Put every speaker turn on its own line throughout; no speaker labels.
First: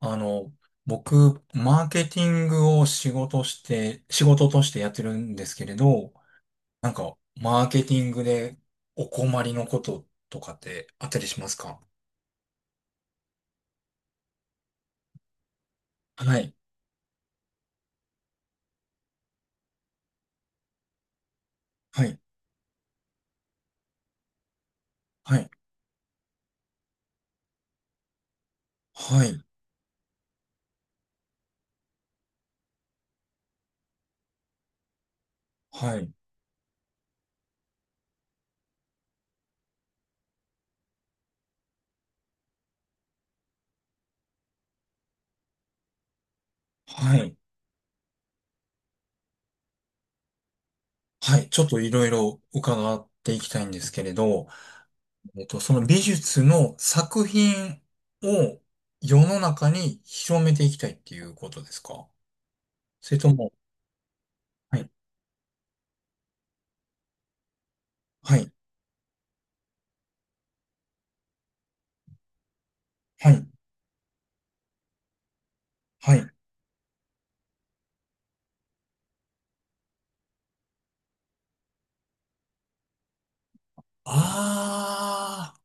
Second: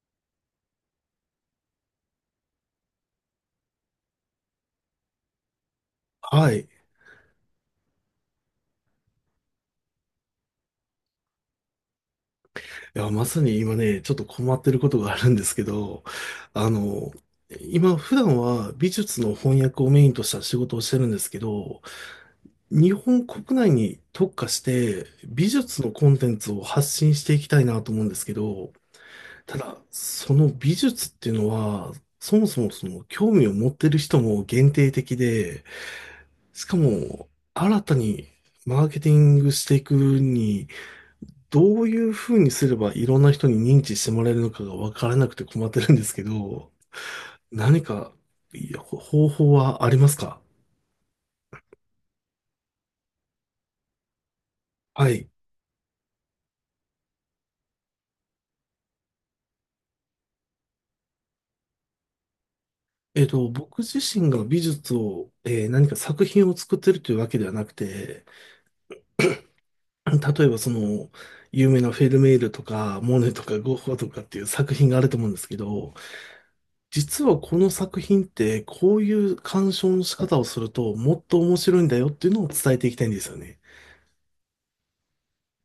あの、僕、マーケティングを仕事としてやってるんですけれど、
はい。い
なんか、マーケティングでお困りのこととかってあったりしますか？
や、まさに今ね、ちょっと困ってることがあるんですけど、
はい、
あの、今普段は美術の翻訳をメインとした仕事をしてるんですけど、
はい、
日本国内に特化して
は
美
い、
術のコンテンツを発信していきたいなと思うんですけど、
はい、
ただ、その美術っていうのは、そもそもその興味を持ってる人も限定的で、
はい、
しかも新たにマーケティングしていくにどういうふうにすればいろんな人に認知してもらえるのかが分からなくて困ってるんですけど、
はい、
何かいやほ方法はありますか？
はい。ちょっといろいろ伺っていきたいんですけれど、
はい。
その美術の作品を世の中に広めていきたいっていうことですか？それ
えっ
と
と、
も、
僕自身が美
はい、
術を、何か作品を作ってるというわけではなくて、
はい、
例えばその、有名なフェルメールとか、モ
は
ネと
い、
かゴッホとかっていう作品があると思うんですけど、
はい。
実はこの作品ってこういう鑑賞の仕方をするともっと面白いんだよっていうのを伝えていきたいんですよね。
ああ、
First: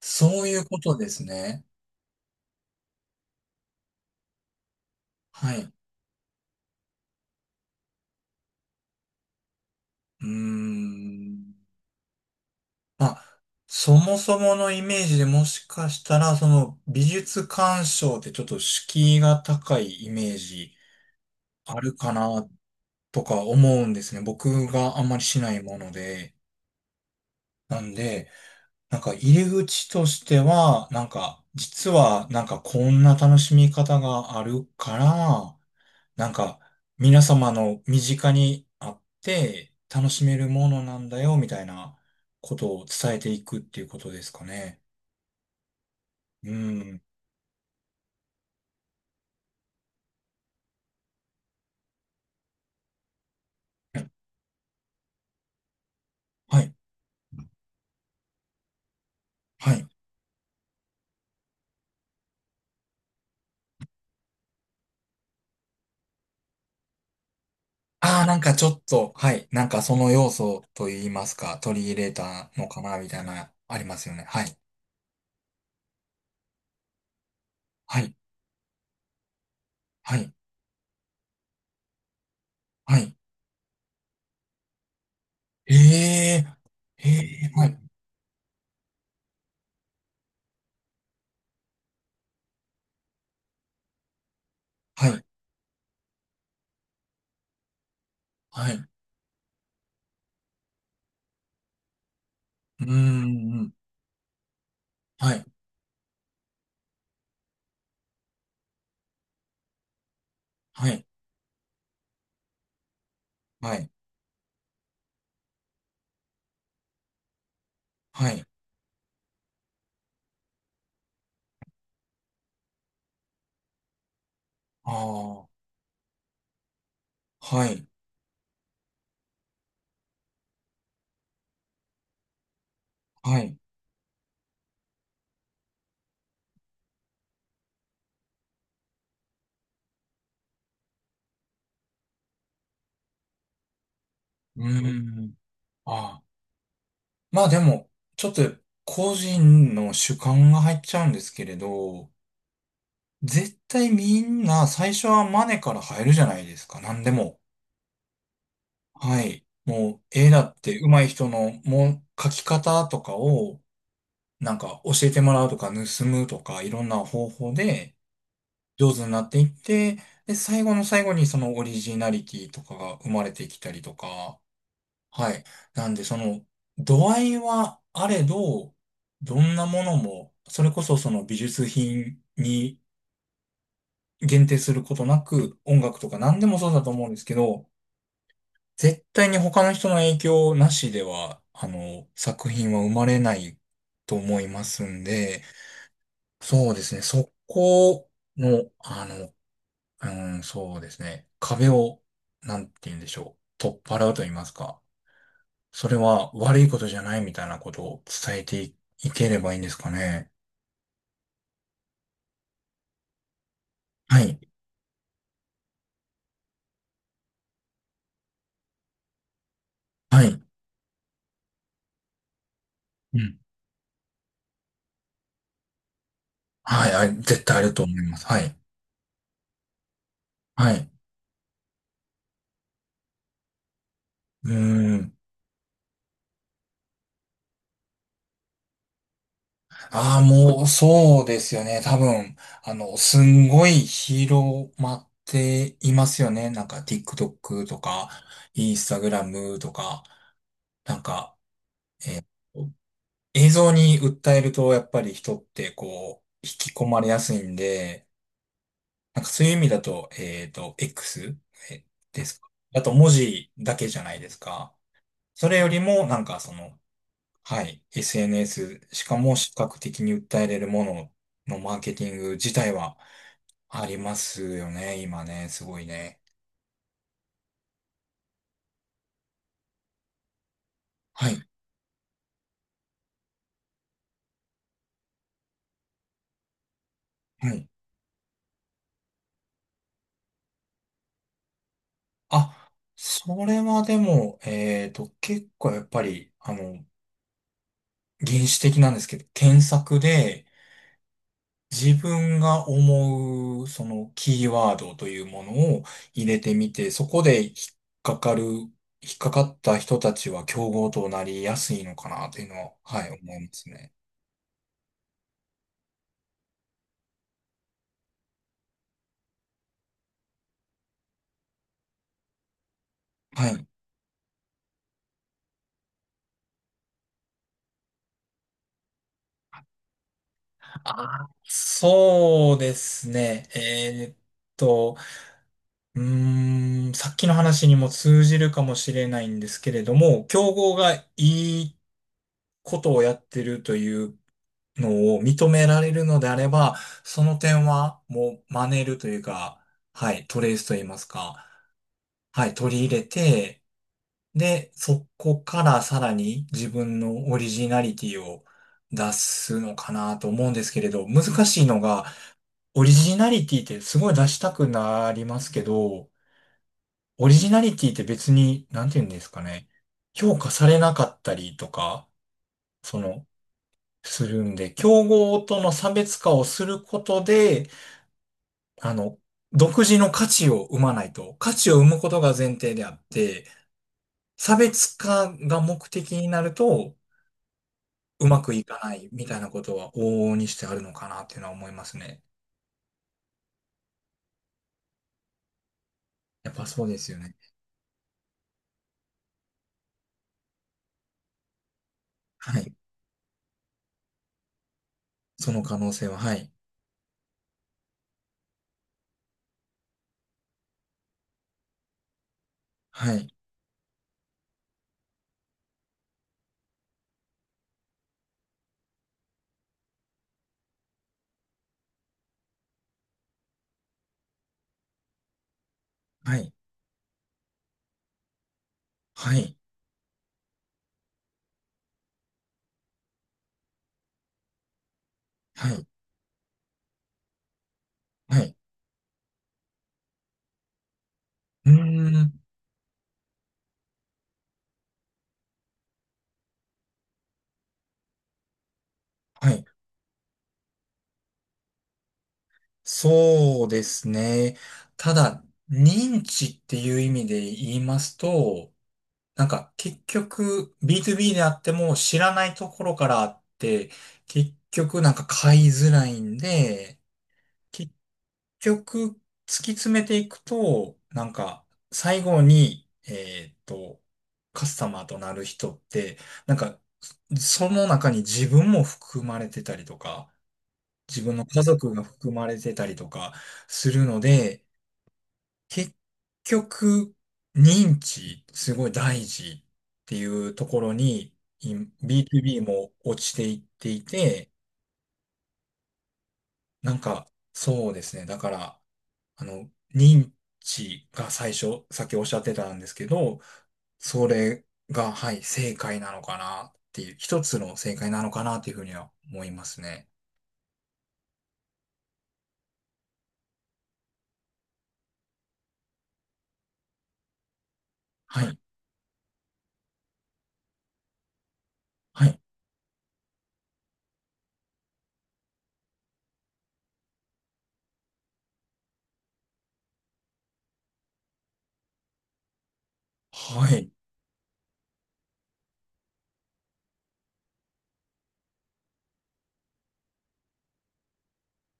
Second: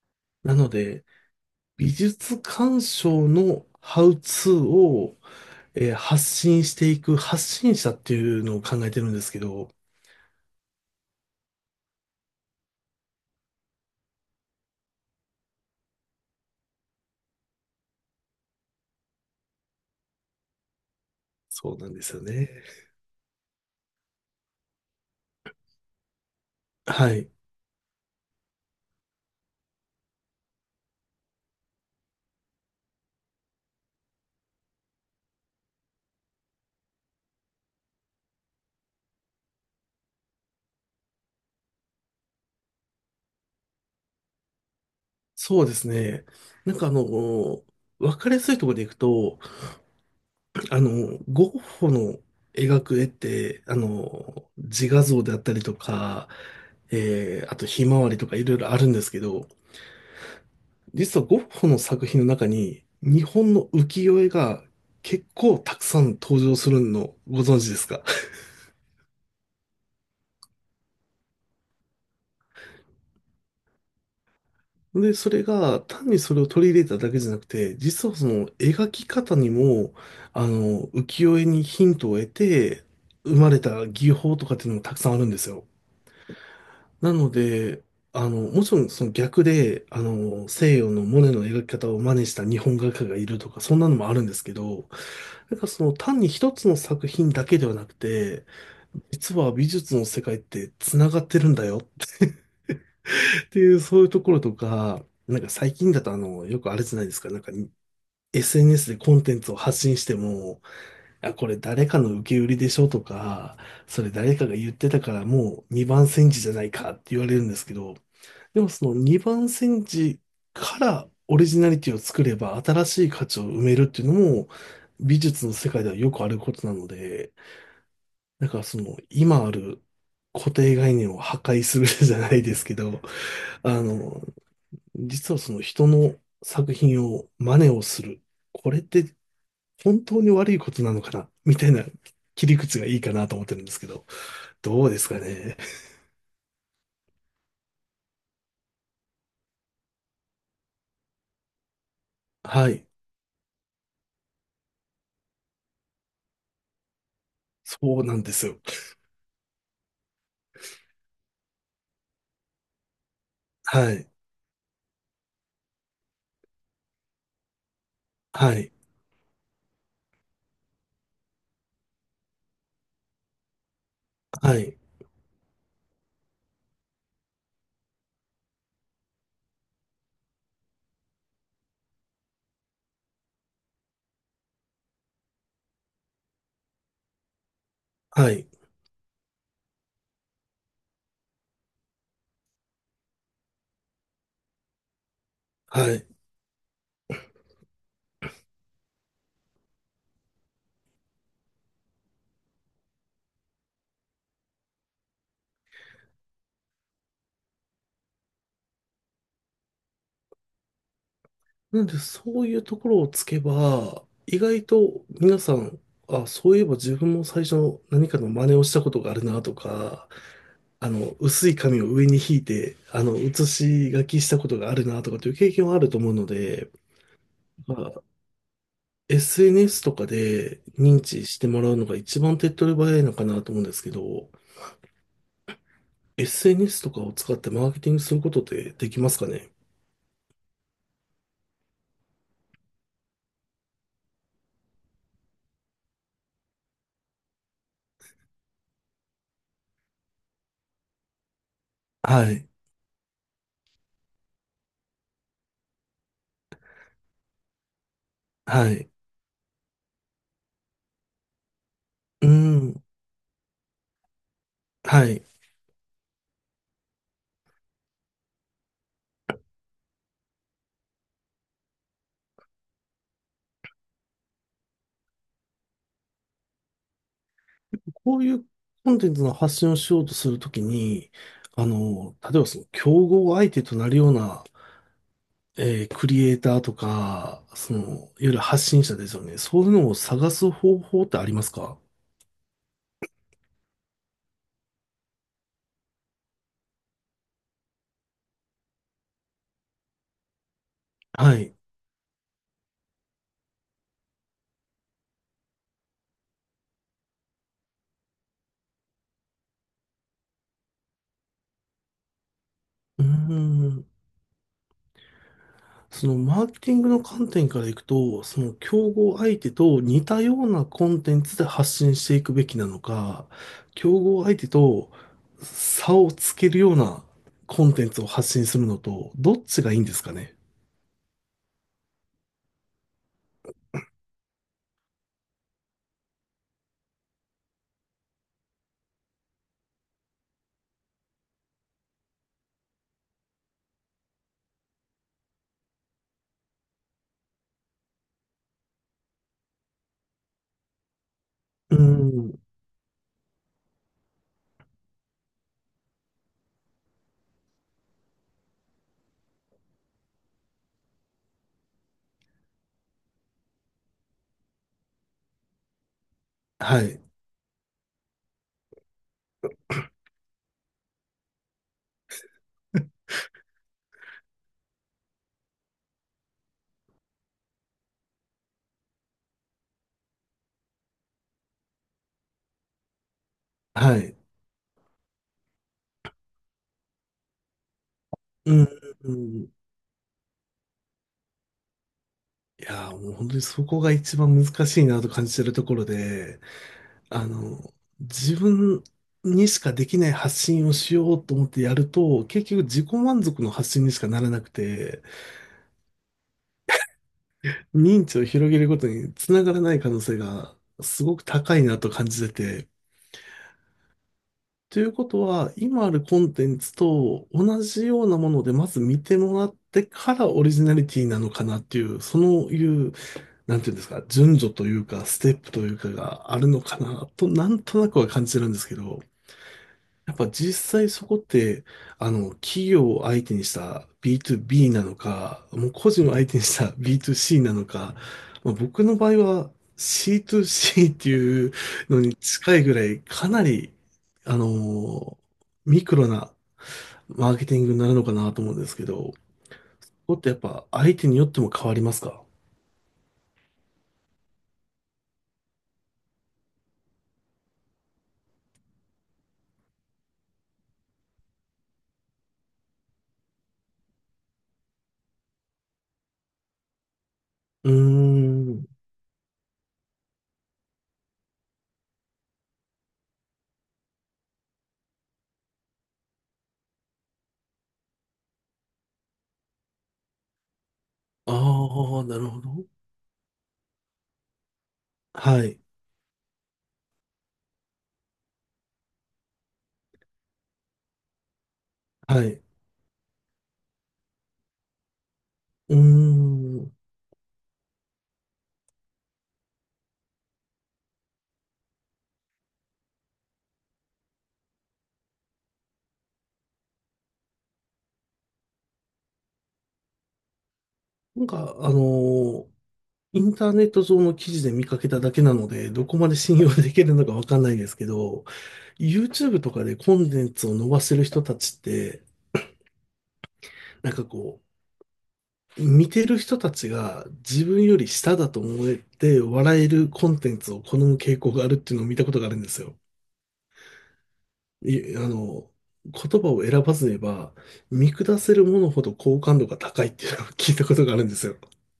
そう
な
いう
の
こと
で、
ですね。
美術鑑賞のハウツーを、
はい。う
発信していく発信者っていうのを考えてるんですけど、
ーん。まあ、そもそものイメージでもしかしたら、その美術鑑賞ってちょっと敷居が高いイメージ
そう
あ
なん
る
で
か
すよ
な
ね。
とか思うんですね。僕があんまりしないもので。
はい。
なんで、なんか入り口としては、なんか、実はなんかこんな楽しみ方があるから、なんか、皆様の身近にあって楽しめるものなんだよ、みたいなことを伝えていくっていうことですかね。
そうですね。
う
なんかあ
ん。
の、わかりやすいところでいくと、ゴッホの描く絵って、自画像であったりとか、
はい。
あとひまわりとかいろいろあるんですけど、
はい。
実はゴッホの作品の中に日本の浮世絵が結構たくさん登場するのをご存知ですか？
ああ、なんかちょっと、はい。なんかその要素と言いますか、取り入れたのかな、みたいな、ありますよね。はい。
で、それが単にそれを取り入れただけじゃなくて、
は
実
い。
はその描き方にも、
はい。
浮世絵にヒントを得て
はい。
生まれた技法とかっていうのもたくさんあるんですよ。
ええ、え
なの
え、はい。
で、もちろんその逆で、西洋のモネの描き方を真似した日本画家がいるとか、そんなのもあるんですけど、
はい。
なんからその単に一つの作品だけではなくて、
はい。う
実は美術の世界って繋がってるんだよっ
ー
て
ん。
いう、そういうところとか、
は
なん
い。
か最近だとよくあれじゃないですか、なんか SNS でコンテンツを発信しても、
はい。
あ、これ誰かの受け売りでしょとか、
はい。
それ誰かが言ってたからもう二番煎じじゃないかって言われるんですけど、
はい。
でもその二番煎じからオリジナリティを作れば新しい価値を埋めるっていうのも、
あ
美術
あ、
の世界ではよくあることなので、
はい。
なんかその、今ある固定概念を破壊する じゃないですけど、
はい。
あの、実はその人の作品を真似をする。これって本当に悪いことなのかなみたいな切り口がいいかなと思ってるんですけど、
う
どう
ー
ですか
ん。
ね。
ああ。まあでも、ちょっと個人の主観が入っちゃうんですけれど、
はい。
絶対みんな最初はマネから入るじゃないですか、何でも。
そうなんですよ。
はい。もう絵だって上手い人のもう描き方とかを
はい。
なんか教えてもらうとか盗むとかいろんな方法で
はい。
上手になっていって、で、最後の最後にそのオリジナリティとかが生まれてきたりとか、
はい。
はい。なんで、その、度合いはあれど、どんなものも、それこそその美術品に限定することなく、音楽とか何でもそうだと思うんですけど、
はい。
絶対に他の人の影響なしでは、作品は生まれないと思いますんで、
はい。
そうですね、そこの、うん、そうですね、壁を、なんて言うんでしょう、取っ払うと言いますか。それは悪いことじゃないみたいなことを伝えてい、いければいいんですかね。
なんで、そういうところをつけば、
は
意
い。
外と皆さん、あ、そういえば自分も最初何かの真似をしたことがあるなとか、
はい。
薄い紙を上に引いて、
うん。
写し書きしたことがあるなとかという経験はあると思うので、
はい。あ、絶対ある
ま
と思
あ、
います。はい。
SNS とかで
はい。
認知してもらうのが一番手っ取り早いのかなと思うんですけど、
うーん。
SNS とかを使ってマーケティングすることってできますかね？
ああ、もう、そうですよね。多分、すんごい広まっていますよね。なんか、TikTok とか、Instagram とか、なんか、えー
はい。
映像に訴えると、やっぱり人って、こう、引き込まれやすいんで、
はい。
なんかそういう意味だと、X えで
う
すかだ
ん。
と文字だけじゃないですか。
はい。
それよりも、なんかその、はい、SNS、しかも視覚的に訴えれるもののマーケティング自体はありますよね、今ね、すごいね。
こういうコンテンツの発信をしようとするときに、
はい、
例えばその競合相手となるようなクリエイターとか、
はい。
その、いわゆる発信者ですよね。そういうのを探す方法ってありますか？
あ、それはでも、結構やっぱり、原始的なんですけど、検索で、
はい。
自分が思う、そのキーワードというものを入れてみて、そこで引っかかった人たちは競合となりやすいのかなというのは、
う
は
ー
い、思います
ん。
ね。
その、マーケティングの観点からいくと、その、競合相手と似たようなコンテンツで発信していくべきなのか、
はい。
競合相手と差をつけるようなコンテンツを発信するのと、どっちがいいんですかね？
あそうですね。と、さっきの話にも通じるかもしれないんですけれども、競合がいいことをやってるというのを認められるのであれば、その点はもう真似るというか、はい、トレースと言いますか、
うーん。
はい、取り入れて、で、そこからさらに自分のオリジナリティを出すのかなと思うんですけれど、難しいのが、オリジナリティってすごい出したくなりますけど、
はい。
オリジナリティって別に、なんて言うんですかね、評価されなかったりとか、その、するんで、競合との差別化をすることで、あの、独自の価値を生まないと、価値を生むことが前提であって、
はい。
差別化が目的になると、うま
う
くい
ー
かないみたい
ん。
なことは往々にしてあるのかなっていうのは思いますね。
いやー、もう本当にそこが一番難しいなと感じてるところで、
やっぱそうですよ
あ
ね。
の、自分にしかできない発信をしようと思ってやると、結
は
局
い。
自己満足の発信にしかならなくて、
その可能性は、はい。
認知を広げることにつながらない可能性がすごく高いなと感じてて、
はい。
ということは、今あるコンテンツと同じようなものでまず見てもらってからオリジナリティなのかなっていう、なんていうんですか、順序というか、ステップというかが
は
ある
い。
のかなと、なんとなくは感じてるんですけど、
はい。
やっぱ実際そこって、企業を相手にした B2B なのか、も
は
う
い。
個人を相手にした B2C なのか、
は
まあ、
い。
僕の場合は C2C っていう
う
の
ー
に
ん。
近いぐらい、かなり、あの、ミクロなマーケティングになるのかなと思うんですけど、こ
はい。
こってやっぱ相手によっても変わりますか？
そうですね。ただ、認知っていう意味で言いますと、なんか結局 B2B であっても知らないところからあって、結局なんか買いづらいんで、
うー
結
ん。
局突き詰めていくと、なんか最後に、カスタマーとなる人って、なんかその中に自分も含まれてたりとか、自分の家族
あ
が
あ、なる
含
ほ
まれ
ど。
てたりとかするので、
はい、
結局、認知、すごい大事っていうところに、
はい。う
B2B も落ちていっていて、
ーん。
なんか、そうですね。だから、認知が最初、さっきおっしゃってたんですけど、それが、はい、正解なのかなっていう、一つの正解なのかなっていうふうには思いますね。
なんか、ーインターネット上の記事で見かけただけなので、どこまで信用できるのかわかんないですけど、
はい、
YouTube とかでコンテンツを伸ばせる人たちって、
はい、
なんかこう、見てる人たちが自分より下だと思えて笑えるコンテンツを好む傾向があるっていうのを見たことがあるんですよ。
はい。
い、あの、言葉を選ばず言えば、見下せるものほど好感度が高いっていうのを聞いたことがあるんですよ。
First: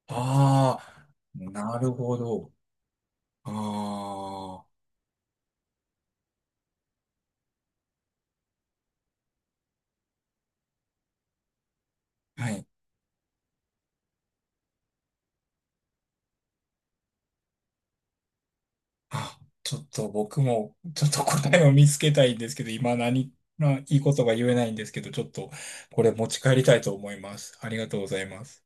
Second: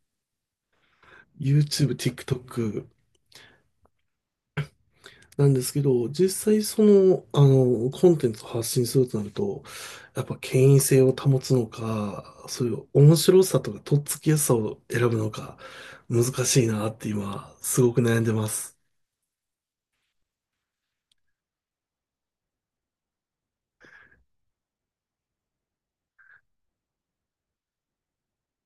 ああ、なる
YouTube、
ほど。
TikTok
ああ、
なんですけど、実際その、コンテンツを発信するとなると、やっぱ権威性を保つのか、
は
そ
い。
ういう面白さとかとっつきやすさを選ぶのか、難しいなって今、すごく悩んでます。
あちょっと僕も、ちょっと答えを見つけたいんですけど、今何、ないいことが言えないんですけど、ちょっとこれ持ち帰りたいと思います。ありがとうございます。